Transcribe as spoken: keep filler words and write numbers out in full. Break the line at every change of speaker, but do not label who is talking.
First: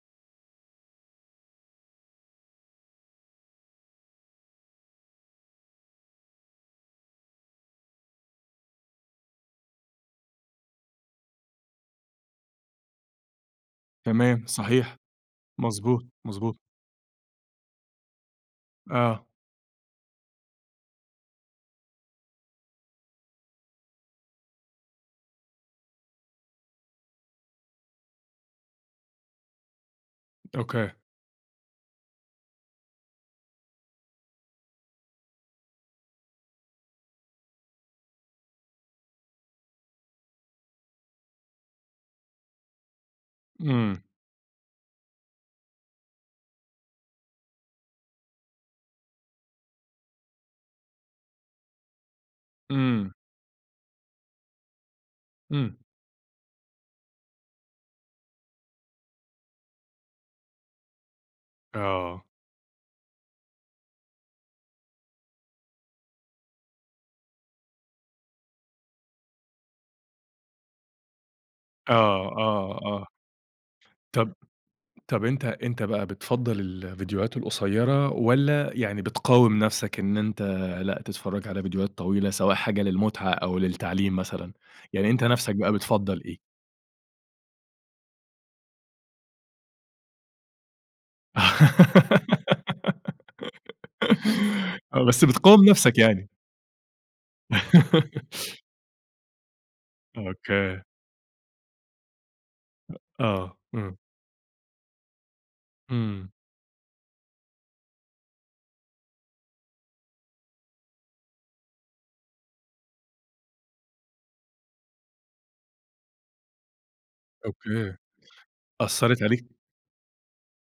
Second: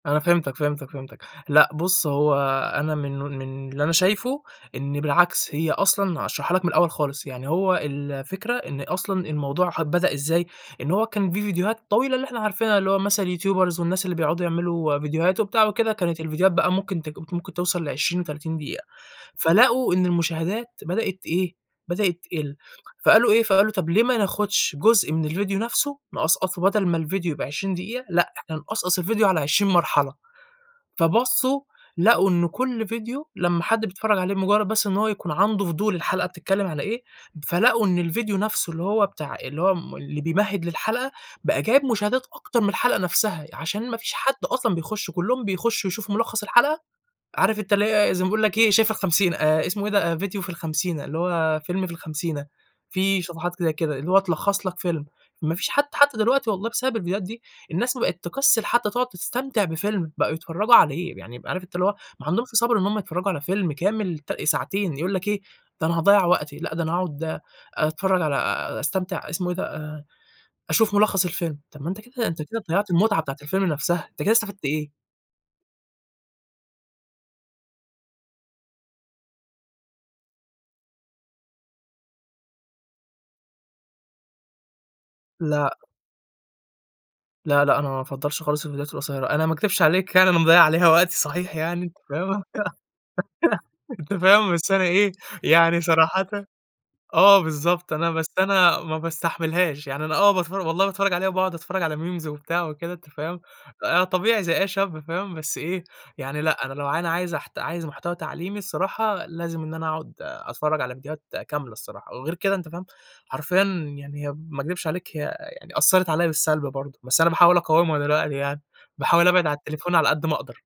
أنا فِهِمتَك، فِهِمتَك، فِهِمتَك، لأ بُص، هو أنا منه من اللي أنا شايفه، إن بالعكس، هي أصلًا هاشرحها لَك من الأول خالص، يعني هو الفكرة، إن أصلًا الموضوع أ بدأ إزاي، إن هو كان في فيديوهات طويلة اللي إحنا عارفينها، اللي هو مثلًا الYouTubers والناس اللي بيقعدوا
تمام، صحيح،
يعملوا فيديوهاته وبتاع وكده.
مضبوط،
كانت الفيديوهات
مضبوط.
بقى ممكن ت ممكن توصَل لعشرين، تلاتين دقيقة،
آه.
فلقوا إن المشاهدات بدأت إيه، بدأت تقِل، فقالوا إيه، فقالوا طَب ليه ما ناخدش جزء من الفيديو نفْسُه، نقصقصه بدل ما الفيديو يبقى عشرين دقيقة لأ، إحنا نقصقص الفيديو على عشرين مرحلة،
Okay.
فبَصُّوا لقوا إنه كُل فيديو لمّا حد بيتفرج عليه، بمجرد بس إن هو يكون عنده فضول الحلقة بتتكلم على إيه، فلقوا إن الفيديو نفْسُه اللي هو بتاع اللي هو م اللي بيمهد للحلقة، بقى جايب مشاهدات أكتر من الحلقة نفْسَها؛ علشان ما
إمم.
فيش حد أصلًا بيخش، كلهم بيخشوا يشوفوا ملخَّص الحلقة، عارف أنت اللي هي زي ما بيقول لَك إيه شاي في الخمسينة، آآ اسمه إيه ده؟ فيديو في الخمسينة، اللي هو فيلم في الخمسينة.
إمم.
في صفحات كده كده، اللي هو تلخص لَك فيلم، ما فيش
إمم.
حد حتى دلوقتي والله بسبب الفيديوهات دي، الناس بقت تكسِّل حتى تقعد تستمتع بفيلم، بقوا يتفرجوا عليه، يعني عارف أنت اللي هو،
آه.
ما عندهمش صبْر إن هُم يتفرجوا على فيلم كامل، ت ساعتين، يقول لَك إيه، ده أنا هاضيَّع وقتي، لأ ده أنا هاقعد أتفرج على أستمتع اسمه إيه ده؟ آآ، أشوف ملخص الفيلم. طَب ما
آه،
أنت كده أنت كده
آه،
ضيّعت
آه.
المتعة بتاعة الفيلم نفْسَها، أنت كده
طَب
استفدت إيه!
طَب أنت أنت بقى بتفضَّل الفيديوهات القصيرة، والّا يعني بتقاوم نفْسَك إن أنت لأ تتفرج على فيديوهات طويلة، سواء حاجة للمُتعة أو للتعليم مثلًا، يعني أنت نفْسَك
لأ.
بقى بتفضَّل إيه؟
لأ لأ أنا ما بافضلش خالص الفيديوهات القصيرة، أنا ما أكدبش عليك يعني أنا مضيَّع عليها وقتي صحيح يعني، أنت فاهم، أنت فاهم، بس أنا
آه،
إيه،
بس بتقاوم
يعني
نفْسَك
صراحةً
يعني؟
آه بالضبط، أنا بس أنا ما باستحملهاش، يعني أنا باتفرج
Okay.
والله باتفرج عليها وباقعد أتفرج على Memes وبتاع وكده، أنت فاهم،
آه، إمم.
آآ طبيعي زي أي شاب فاهم، بس إيه،
إمم.
يعني لأ. أنا لو ع أنا عايز احت عايز محتوى تعليمي الصراحة لازم إن أنا أقعد أتفرج على فيديوهات كاملة الصراحة، وغير كده أنت فاهم، حرفيًا يعني هي ما اكدبش عليك، هي يعني أثَّرت عليَّ بالسلب برضه، بس أنا باحاول
Okay
أقاومها دلوقتي يعني،
أثّرت
باحاول أبعد على
عليك؟
التليفون على قد ما أقدر.